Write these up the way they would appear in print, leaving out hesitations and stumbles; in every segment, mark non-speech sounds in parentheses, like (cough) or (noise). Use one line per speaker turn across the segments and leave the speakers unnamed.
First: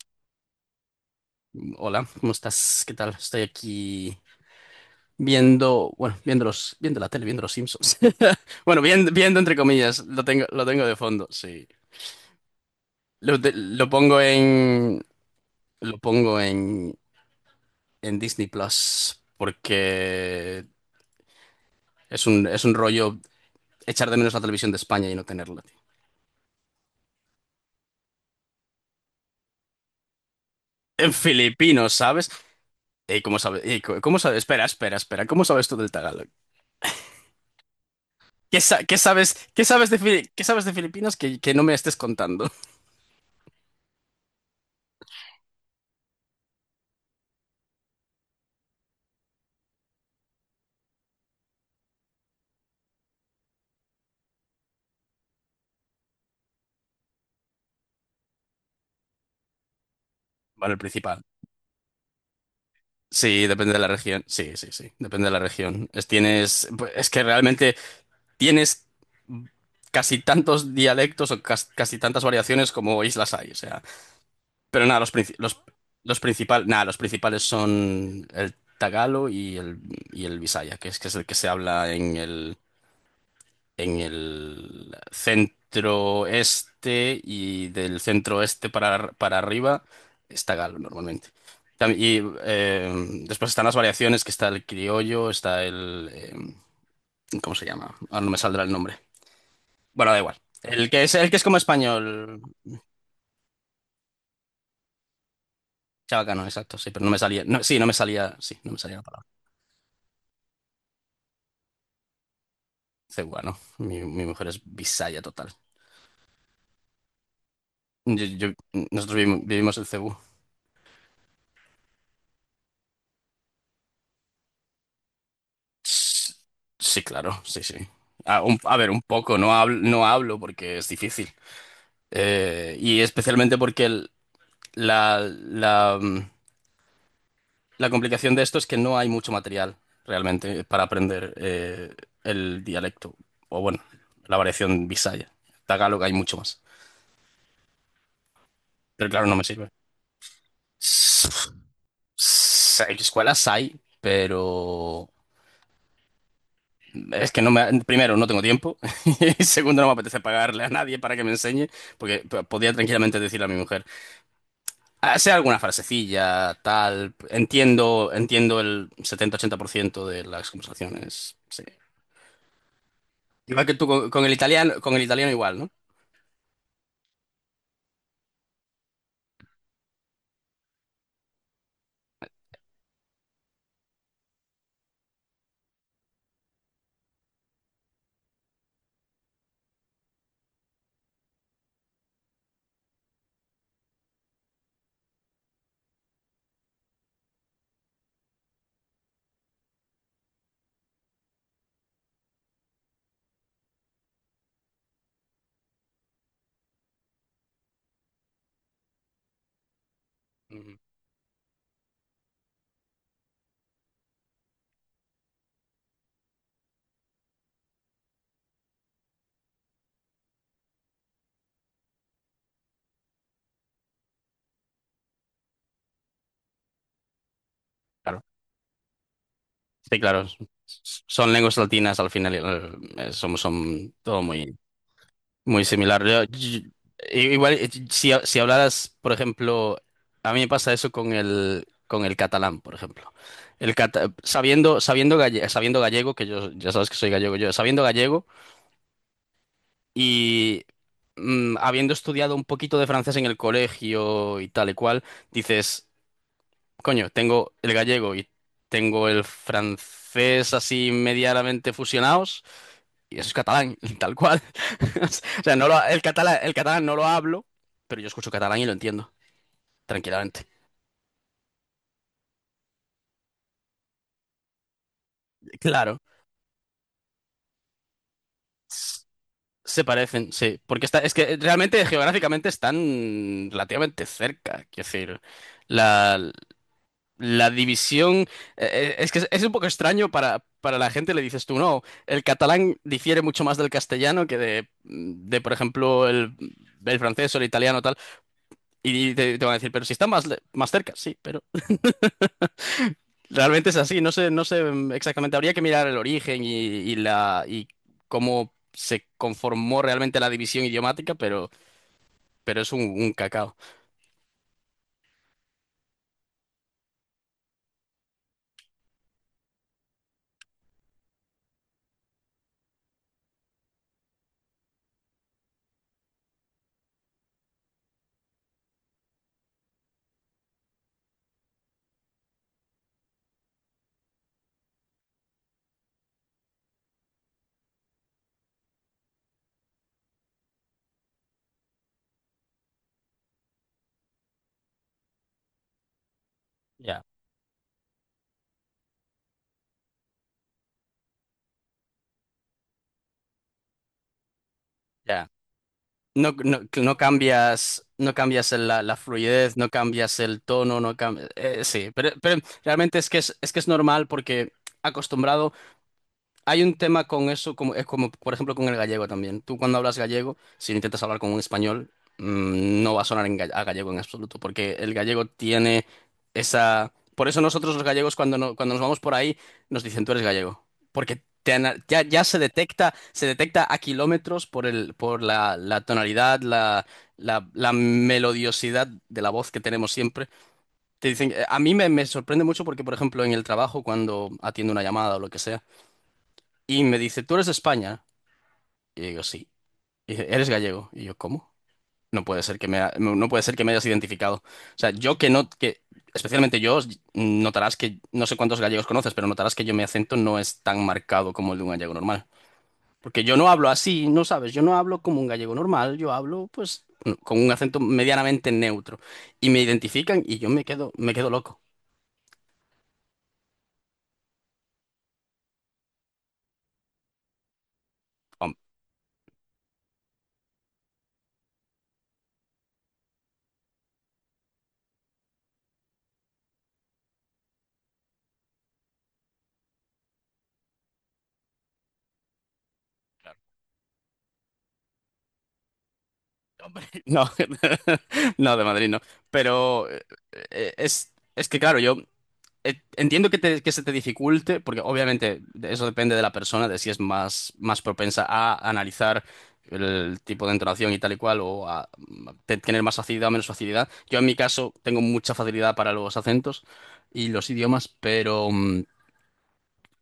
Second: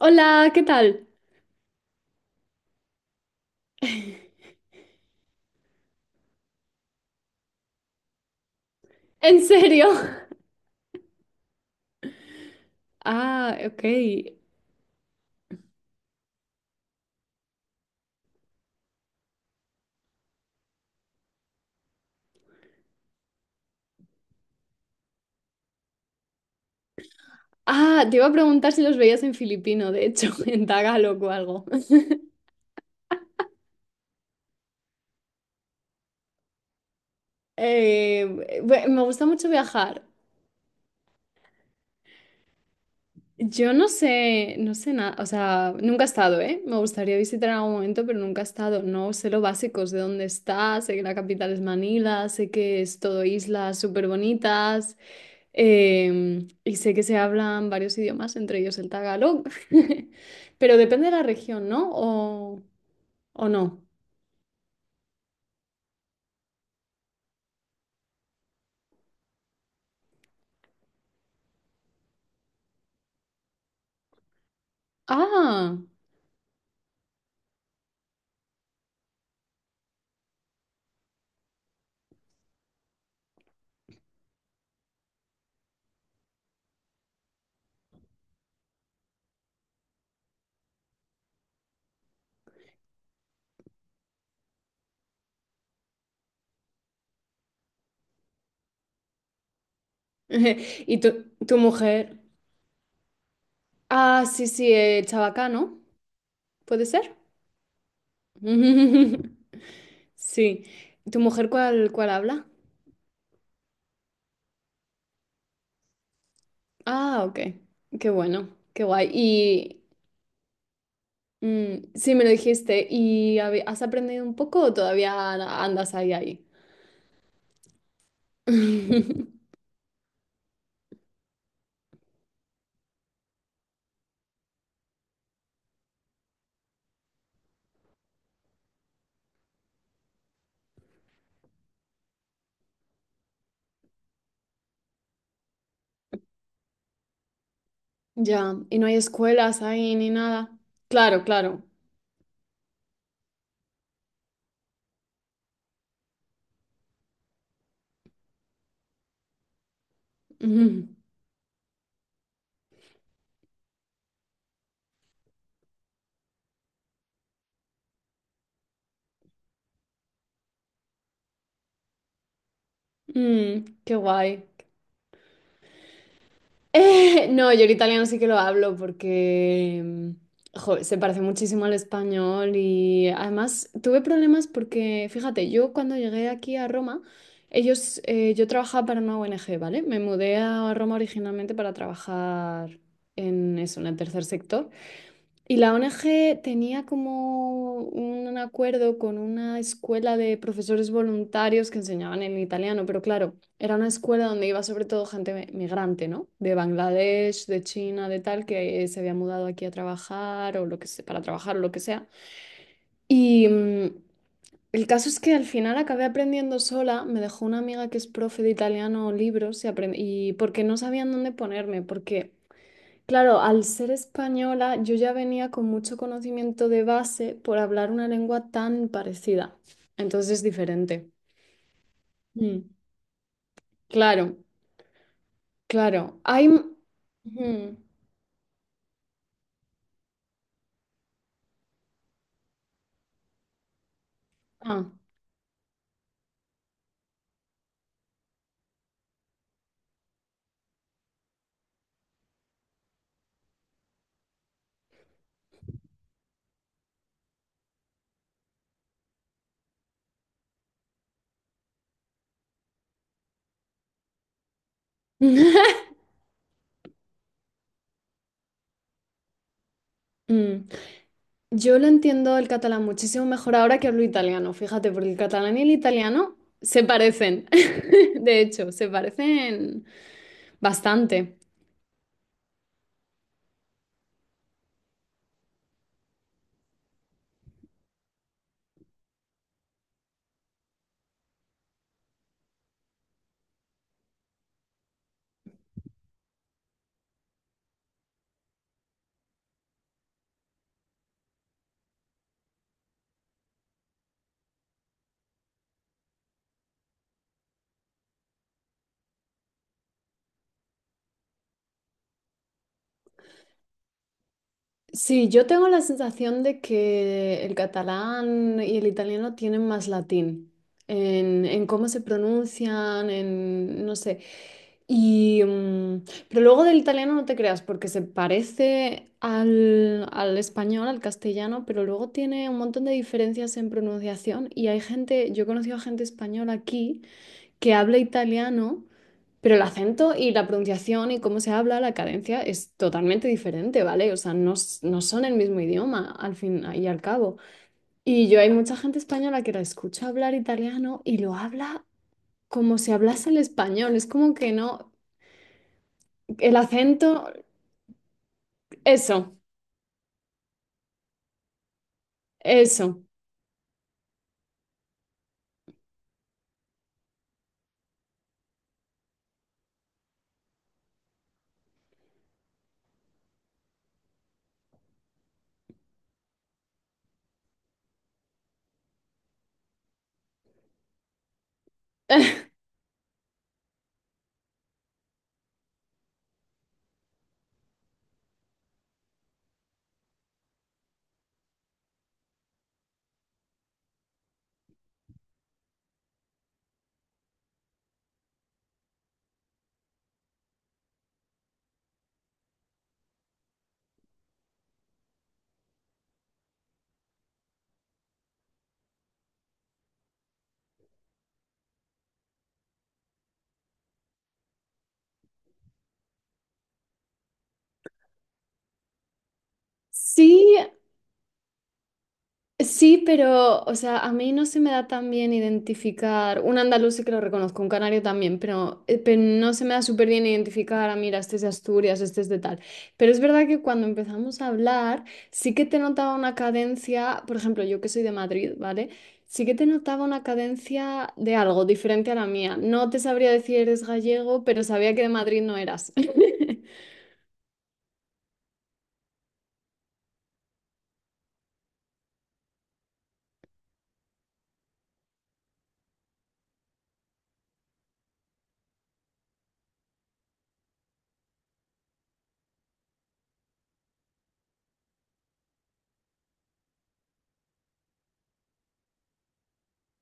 Hola, ¿qué tal?
Hola, ¿cómo estás? ¿Qué tal? Estoy aquí
(laughs)
viendo, bueno, viendo la tele, viendo los Simpsons. (laughs) Bueno,
¿En
viendo entre
serio?
comillas, lo tengo de fondo, sí. Lo, de-
Ah, ok.
lo pongo en, lo pongo en, Disney Plus porque es un rollo echar de menos la televisión de España y no tenerla, tío.
Ah, te iba a preguntar si los veías en filipino, de hecho, (laughs) en
En
tagalog o algo.
filipino,
(laughs)
¿sabes? Ey, ¿cómo sabes? Ey, ¿cómo sabes? Espera, espera, espera. ¿Cómo sabes tú del Tagalog?
Eh, Me gusta mucho
Qué sabes de,
viajar.
Fili- qué sabes de Filipinas que no me estés contando? (laughs)
Yo no sé, no sé nada, o sea, nunca he estado, ¿eh? Me gustaría visitar en algún momento, pero nunca he estado. No sé lo básico, sé dónde está, sé que la capital es Manila, sé que es todo islas súper bonitas, y sé que se hablan varios idiomas, entre ellos el tagalog. (laughs)
Bueno,
Pero
el
depende de la
principal.
región, ¿no?
Sí,
O
depende de
no?
la región. Sí, sí, sí, depende de la región. Es que realmente tienes casi tantos dialectos o casi tantas variaciones como islas hay. O sea, pero nada,
Ah,
los principales son el tagalo y el bisaya, que es el que se habla en el centro este y del centro este para arriba está Galo normalmente. Tam- Y eh, después están las variaciones, que está el criollo, está. ¿Cómo se llama? Ahora no me saldrá el nombre. Bueno, da igual.
(laughs) y tu,
El que es
tu
como
mujer.
español.
Ah, sí, sí, el Chabacano,
Chabacano, exacto,
¿puede
sí, pero no
ser?
me salía. No, sí, no me salía. Sí, no me salía la palabra.
(laughs) Sí. ¿Tu mujer cuál habla?
Cebuano. Mi mujer es bisaya total.
Ah, ok. Qué
Yo-
bueno,
yo-
qué guay.
nosotros vivimos
Y
el Cebú.
mm, sí, me lo dijiste. ¿Y has aprendido un poco o todavía andas ahí,
S-
ahí?
Sí, claro, sí, sí. A ver, un
(laughs)
poco, no hablo porque es difícil. Y especialmente porque la, la, mm, la complicación de esto es que no hay mucho material realmente para aprender el dialecto. O bueno, la variación bisaya. Tagalog hay mucho más.
Ya, y no hay
Pero claro, no me
escuelas
sirve.
ahí ni nada. Claro,
S-
claro.
Escuelas hay, pero. Es que no me, primero, no tengo tiempo (laughs) y segundo, no me apetece
(laughs)
pagarle a
Ujú.
nadie para que me enseñe, porque podría tranquilamente decirle a mi mujer, "Ah, sea alguna frasecilla, tal, entiendo el 70-80% de las conversaciones. Sí.
Mm,
Igual que tú
qué
con el
guay.
italiano, igual, ¿no?
(laughs) No, yo el italiano sí que lo hablo porque jo, se parece muchísimo al español y además tuve problemas porque, fíjate, yo cuando llegué aquí a Roma, ellos, yo trabajaba para una ONG, ¿vale? Me mudé a Roma originalmente para trabajar en eso, en el tercer sector. Y la ONG tenía como un acuerdo con una escuela de profesores voluntarios que enseñaban en italiano, pero claro, era una escuela donde iba sobre todo gente migrante, ¿no? De Bangladesh, de China, de tal, que se había mudado aquí a trabajar o
Ujú.
lo que sea, para trabajar o lo que sea. Y el caso es que al final acabé aprendiendo sola, me dejó una amiga que es profe de italiano libros y y porque no sabían dónde ponerme, porque... Claro, al ser española, yo ya venía con mucho conocimiento de base por hablar una
Claro.
lengua tan parecida.
Sí, claro.
Entonces es diferente.
Son lenguas latinas al final,
Mm,
son todo
claro,
muy muy similar.
claro. Hay...
Igual,
Ujú.
si hablaras, por ejemplo, a mí me pasa eso con el catalán, por ejemplo. El cata- sabiendo,
Ah.
sabiendo, galle- sabiendo gallego, que yo ya sabes que soy gallego yo, sabiendo gallego y habiendo estudiado un poquito de francés en el colegio y tal y cual, dices. Coño, tengo el gallego y tengo el francés así medianamente fusionados y eso es catalán, (laughs) tal cual. (laughs) O sea, no lo-
(laughs)
el catalán no lo hablo, pero yo escucho catalán y lo entiendo tranquilamente.
Mm. Yo lo entiendo el catalán muchísimo mejor ahora que hablo italiano, fíjate, porque el catalán y el
Claro,
italiano se parecen. (laughs) De hecho, se
s- se
parecen
parecen, sí, porque está, es
bastante.
que realmente geográficamente están relativamente cerca, quiero decir, la, la división. Es que es un poco extraño para la gente, le dices tú, no, el catalán difiere mucho más del castellano que de, de por ejemplo, el francés o el italiano tal, y te van a decir, pero si están más, más cerca, sí, pero realmente es así, no sé exactamente, habría que mirar el origen y cómo se conformó realmente la división idiomática, pero, es un cacao.
Sí, yo tengo la sensación de que el catalán y el italiano tienen más latín en cómo se pronuncian, en no sé. Y, pero luego del italiano no te creas, porque se parece al, al español, al castellano, pero luego tiene un montón de diferencias en pronunciación. Y hay gente, yo he conocido a gente española aquí que habla italiano, pero el acento y la pronunciación y cómo se habla, la cadencia es totalmente diferente, ¿vale? O sea, no, no son el mismo idioma al fin y al
Ya.
cabo. Y yo hay mucha gente española que la escucha hablar italiano y lo habla como si hablase el español. Es como que no,
Ya. No,
el
no,
acento,
no cambias la
eso,
fluidez, no cambias el tono, no cambias. Sí, pero realmente
eso.
es que es, normal porque acostumbrado. Hay un tema con eso, como, es como, por ejemplo, con el gallego también. Tú cuando hablas gallego, si intentas hablar con un español, no va a sonar a gallego en absoluto, porque el gallego tiene. Por eso nosotros los gallegos cuando, no- cuando nos vamos por ahí, nos dicen tú eres gallego, porque ya se
(laughs)
detecta, a kilómetros por la tonalidad, la melodiosidad de la voz que tenemos siempre. Te dicen, a mí me sorprende mucho porque, por ejemplo, en el trabajo, cuando atiendo una llamada o lo que sea, y me dice, ¿tú eres de España? Y digo, sí. Y dice, ¿eres gallego? Y yo, ¿cómo? No puede ser que me, ha- no no puede ser que me hayas identificado. O sea, yo que no, especialmente yo, notarás que, no sé cuántos gallegos conoces, pero notarás que yo mi acento no es tan marcado como el de un gallego normal. Porque yo no hablo así, no sabes, yo no hablo como un gallego normal, yo hablo, pues, con un acento medianamente neutro. Y me identifican y yo
Sí,
me quedo loco.
sí, pero, o sea, a mí no se me da tan bien identificar, un andaluz sí que lo reconozco, un canario también,
Hom-
pero no se me da súper bien identificar, ah, mira, este es de Asturias, este es de tal. Pero es verdad que cuando empezamos a hablar, sí que te notaba una cadencia, por ejemplo, yo que soy de Madrid, ¿vale? Sí que te notaba una cadencia de algo diferente a la mía. No te sabría decir eres gallego, pero sabía que de Madrid no eras. (laughs)
(laughs) No, (laughs) no, de Madrid no. Pero es que, claro, entiendo que se te dificulte, porque obviamente eso depende de la persona, de si es más, más propensa a analizar el tipo de entonación y tal y cual, o a tener más facilidad o menos facilidad. Yo en mi caso tengo mucha facilidad para los acentos y los idiomas, pero,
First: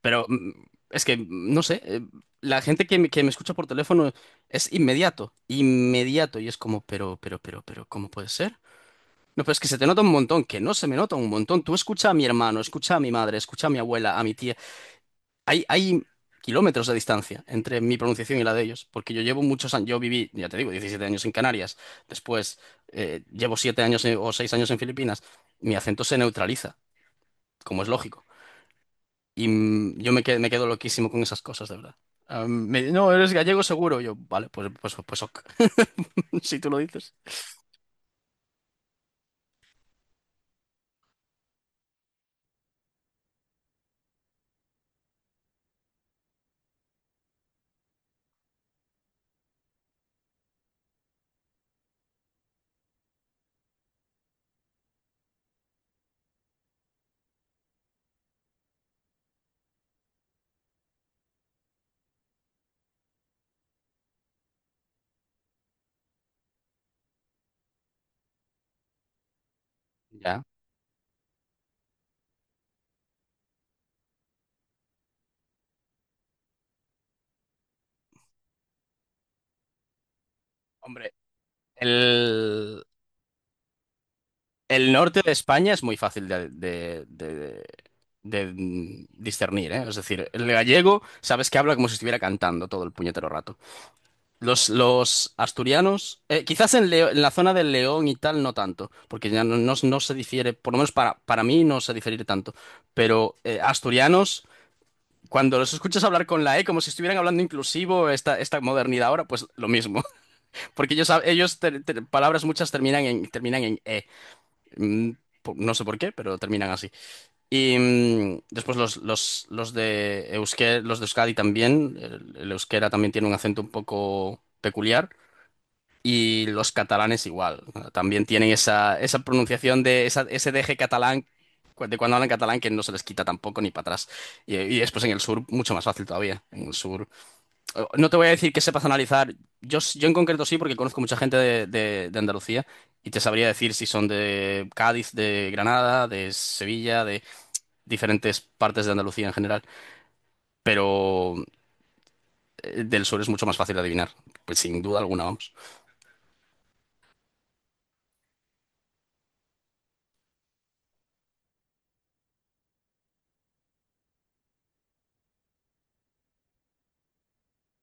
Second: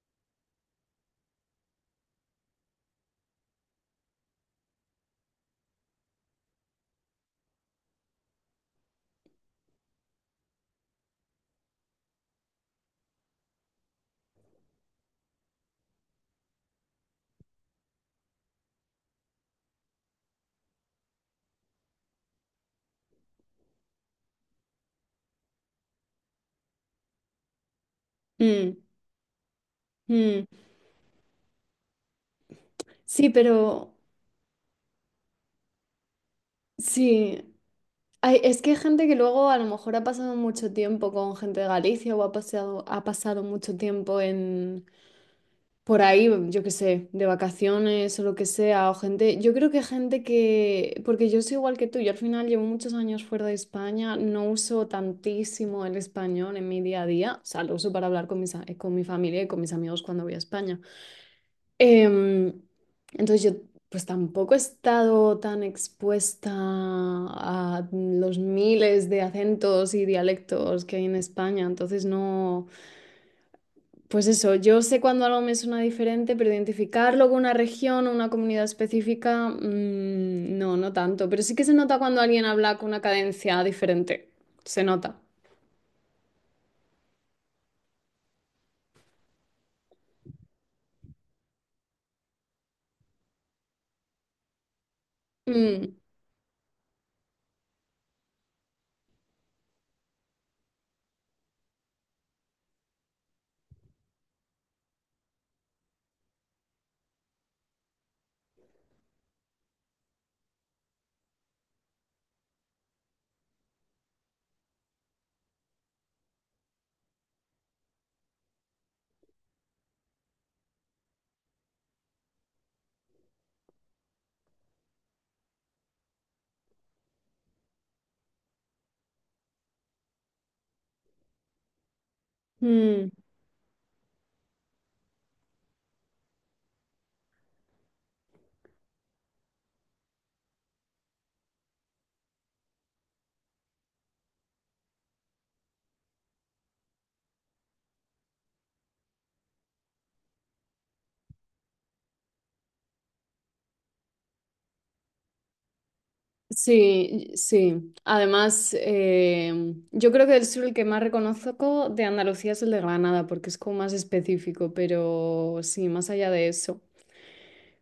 pero mm, es que, no sé, la gente que que me escucha por teléfono es inmediato, inmediato, y es como, pero, ¿cómo puede ser? No, pero es que se te nota un montón, que no se me nota un montón. Tú escucha a mi hermano, escucha a mi madre, escucha a mi abuela, a mi tía. Hay kilómetros de distancia entre mi pronunciación y la de ellos, porque yo llevo muchos años, yo viví, ya te digo, 17 años en Canarias, después llevo 7 años o 6 años en Filipinas, mi acento se neutraliza, como es lógico.
Mm,
Y yo
mm.
me quedo loquísimo con esas cosas, de verdad. Ah, no,
Sí,
eres gallego
pero
seguro. Yo, vale, pues, ok. (laughs) Si tú lo dices.
sí. Ay, es que hay gente que luego a lo mejor ha pasado mucho tiempo con gente de Galicia o ha pasado mucho tiempo en por ahí, yo qué sé, de vacaciones o lo que sea, o gente, yo creo que gente que, porque yo soy igual que tú, yo al final llevo muchos años fuera de España, no uso tantísimo el español en mi día a día, o sea, lo uso para hablar con mis, con mi familia y con mis amigos cuando voy a España. Em, entonces yo pues tampoco he estado tan expuesta a los miles de acentos y
Ya.
dialectos que hay en España, entonces no, pues eso, yo sé cuando algo me suena diferente, pero identificarlo con una región o una comunidad específica, mm, no, no
Hombre,
tanto, pero sí que se nota cuando alguien habla
el...
con una cadencia diferente, se
El
nota.
norte de España es muy fácil de discernir, ¿eh? Es decir, el gallego sabes que habla como si estuviera cantando todo el puñetero rato. Los
Mm,
asturianos, quizás en la zona del León y tal no tanto, porque ya no se difiere, por lo menos para mí no se difiere tanto, pero asturianos, cuando los escuchas hablar con la E como si estuvieran hablando inclusivo esta, esta modernidad ahora, pues lo mismo, (laughs) porque ellos, palabras muchas terminan en, terminan en E. Mm, No sé por qué, pero terminan así. Y después los de Euskera, los de Euskadi también. El euskera también tiene un acento un poco peculiar. Y los catalanes igual. También tienen esa pronunciación de ese deje catalán de cuando hablan catalán que no se les
mm.
quita tampoco ni para atrás. Y después en el sur, mucho más fácil todavía. En el sur. No te voy a decir que sepas analizar. Yo en concreto sí, porque conozco mucha gente de Andalucía y te sabría decir si son de Cádiz, de Granada, de Sevilla, de diferentes partes de Andalucía en general. Pero del sur es mucho más fácil de adivinar. Pues sin duda alguna, vamos.
Sí, sí. Además, yo creo que el sur el que más reconozco de Andalucía es el de Granada, porque es como más específico, pero sí, más allá de eso.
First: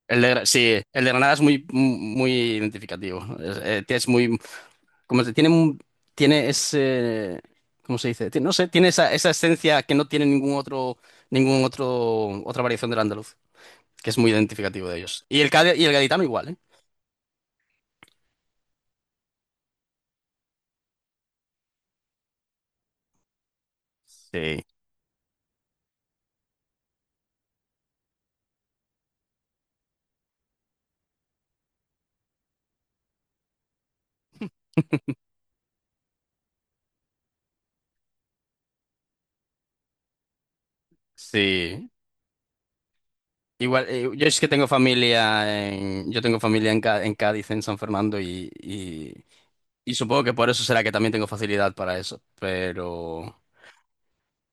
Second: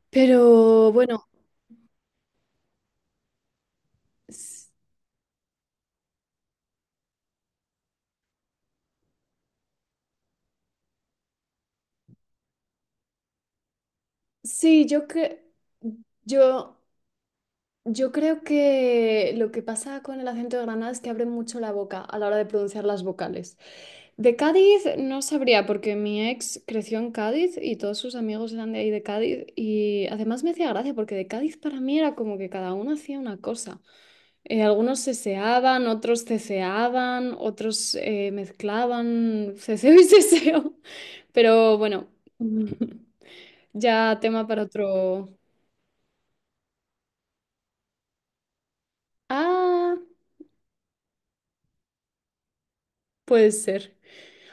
Sí,
Pero
el de
bueno,
Granada es muy, muy identificativo. Es muy,
s-
como se- tiene, un- tiene ese, ¿cómo se dice? No sé, tiene esa esencia que no tiene ningún otro, otra variación del andaluz. Que es muy
sí,
identificativo de
yo
ellos. Y
que
y el gaditano igual, ¿eh?
yo... Yo creo que lo que pasa con el acento de Granada es que abren mucho la boca a la hora de pronunciar las vocales. De
Sí,
Cádiz no sabría porque mi ex creció en Cádiz y todos sus amigos eran de ahí de Cádiz y además me hacía gracia porque de Cádiz para mí era como que cada uno hacía una cosa. Algunos seseaban, otros ceceaban, otros mezclaban ceseo y seseo. (laughs) Pero
sí.
bueno, (laughs)
Igual,
ya
yo es
tema
que
para otro.
yo tengo familia en, en Cádiz, en San Fernando, y
Ah.
supongo que por eso será que también tengo facilidad para eso. Pero,
Puede ser.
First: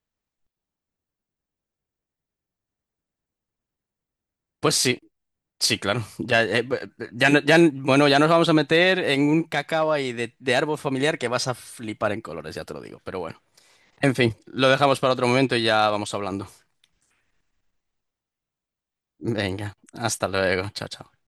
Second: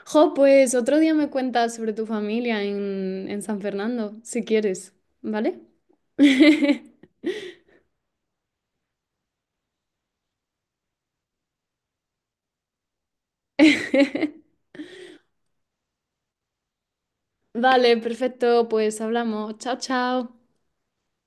Jo, pues otro día me cuentas sobre tu familia en San Fernando, si
pues
quieres,
sí,
¿vale?
sí, claro. Ya,
(laughs)
ya, bueno, ya nos vamos a meter en un cacao ahí de árbol familiar que vas a flipar en colores, ya te lo digo. Pero bueno, en fin, lo dejamos para otro momento y ya vamos hablando.
Vale, perfecto, pues hablamos.
Venga,
Chao,
hasta
chao.
luego, chao, chao.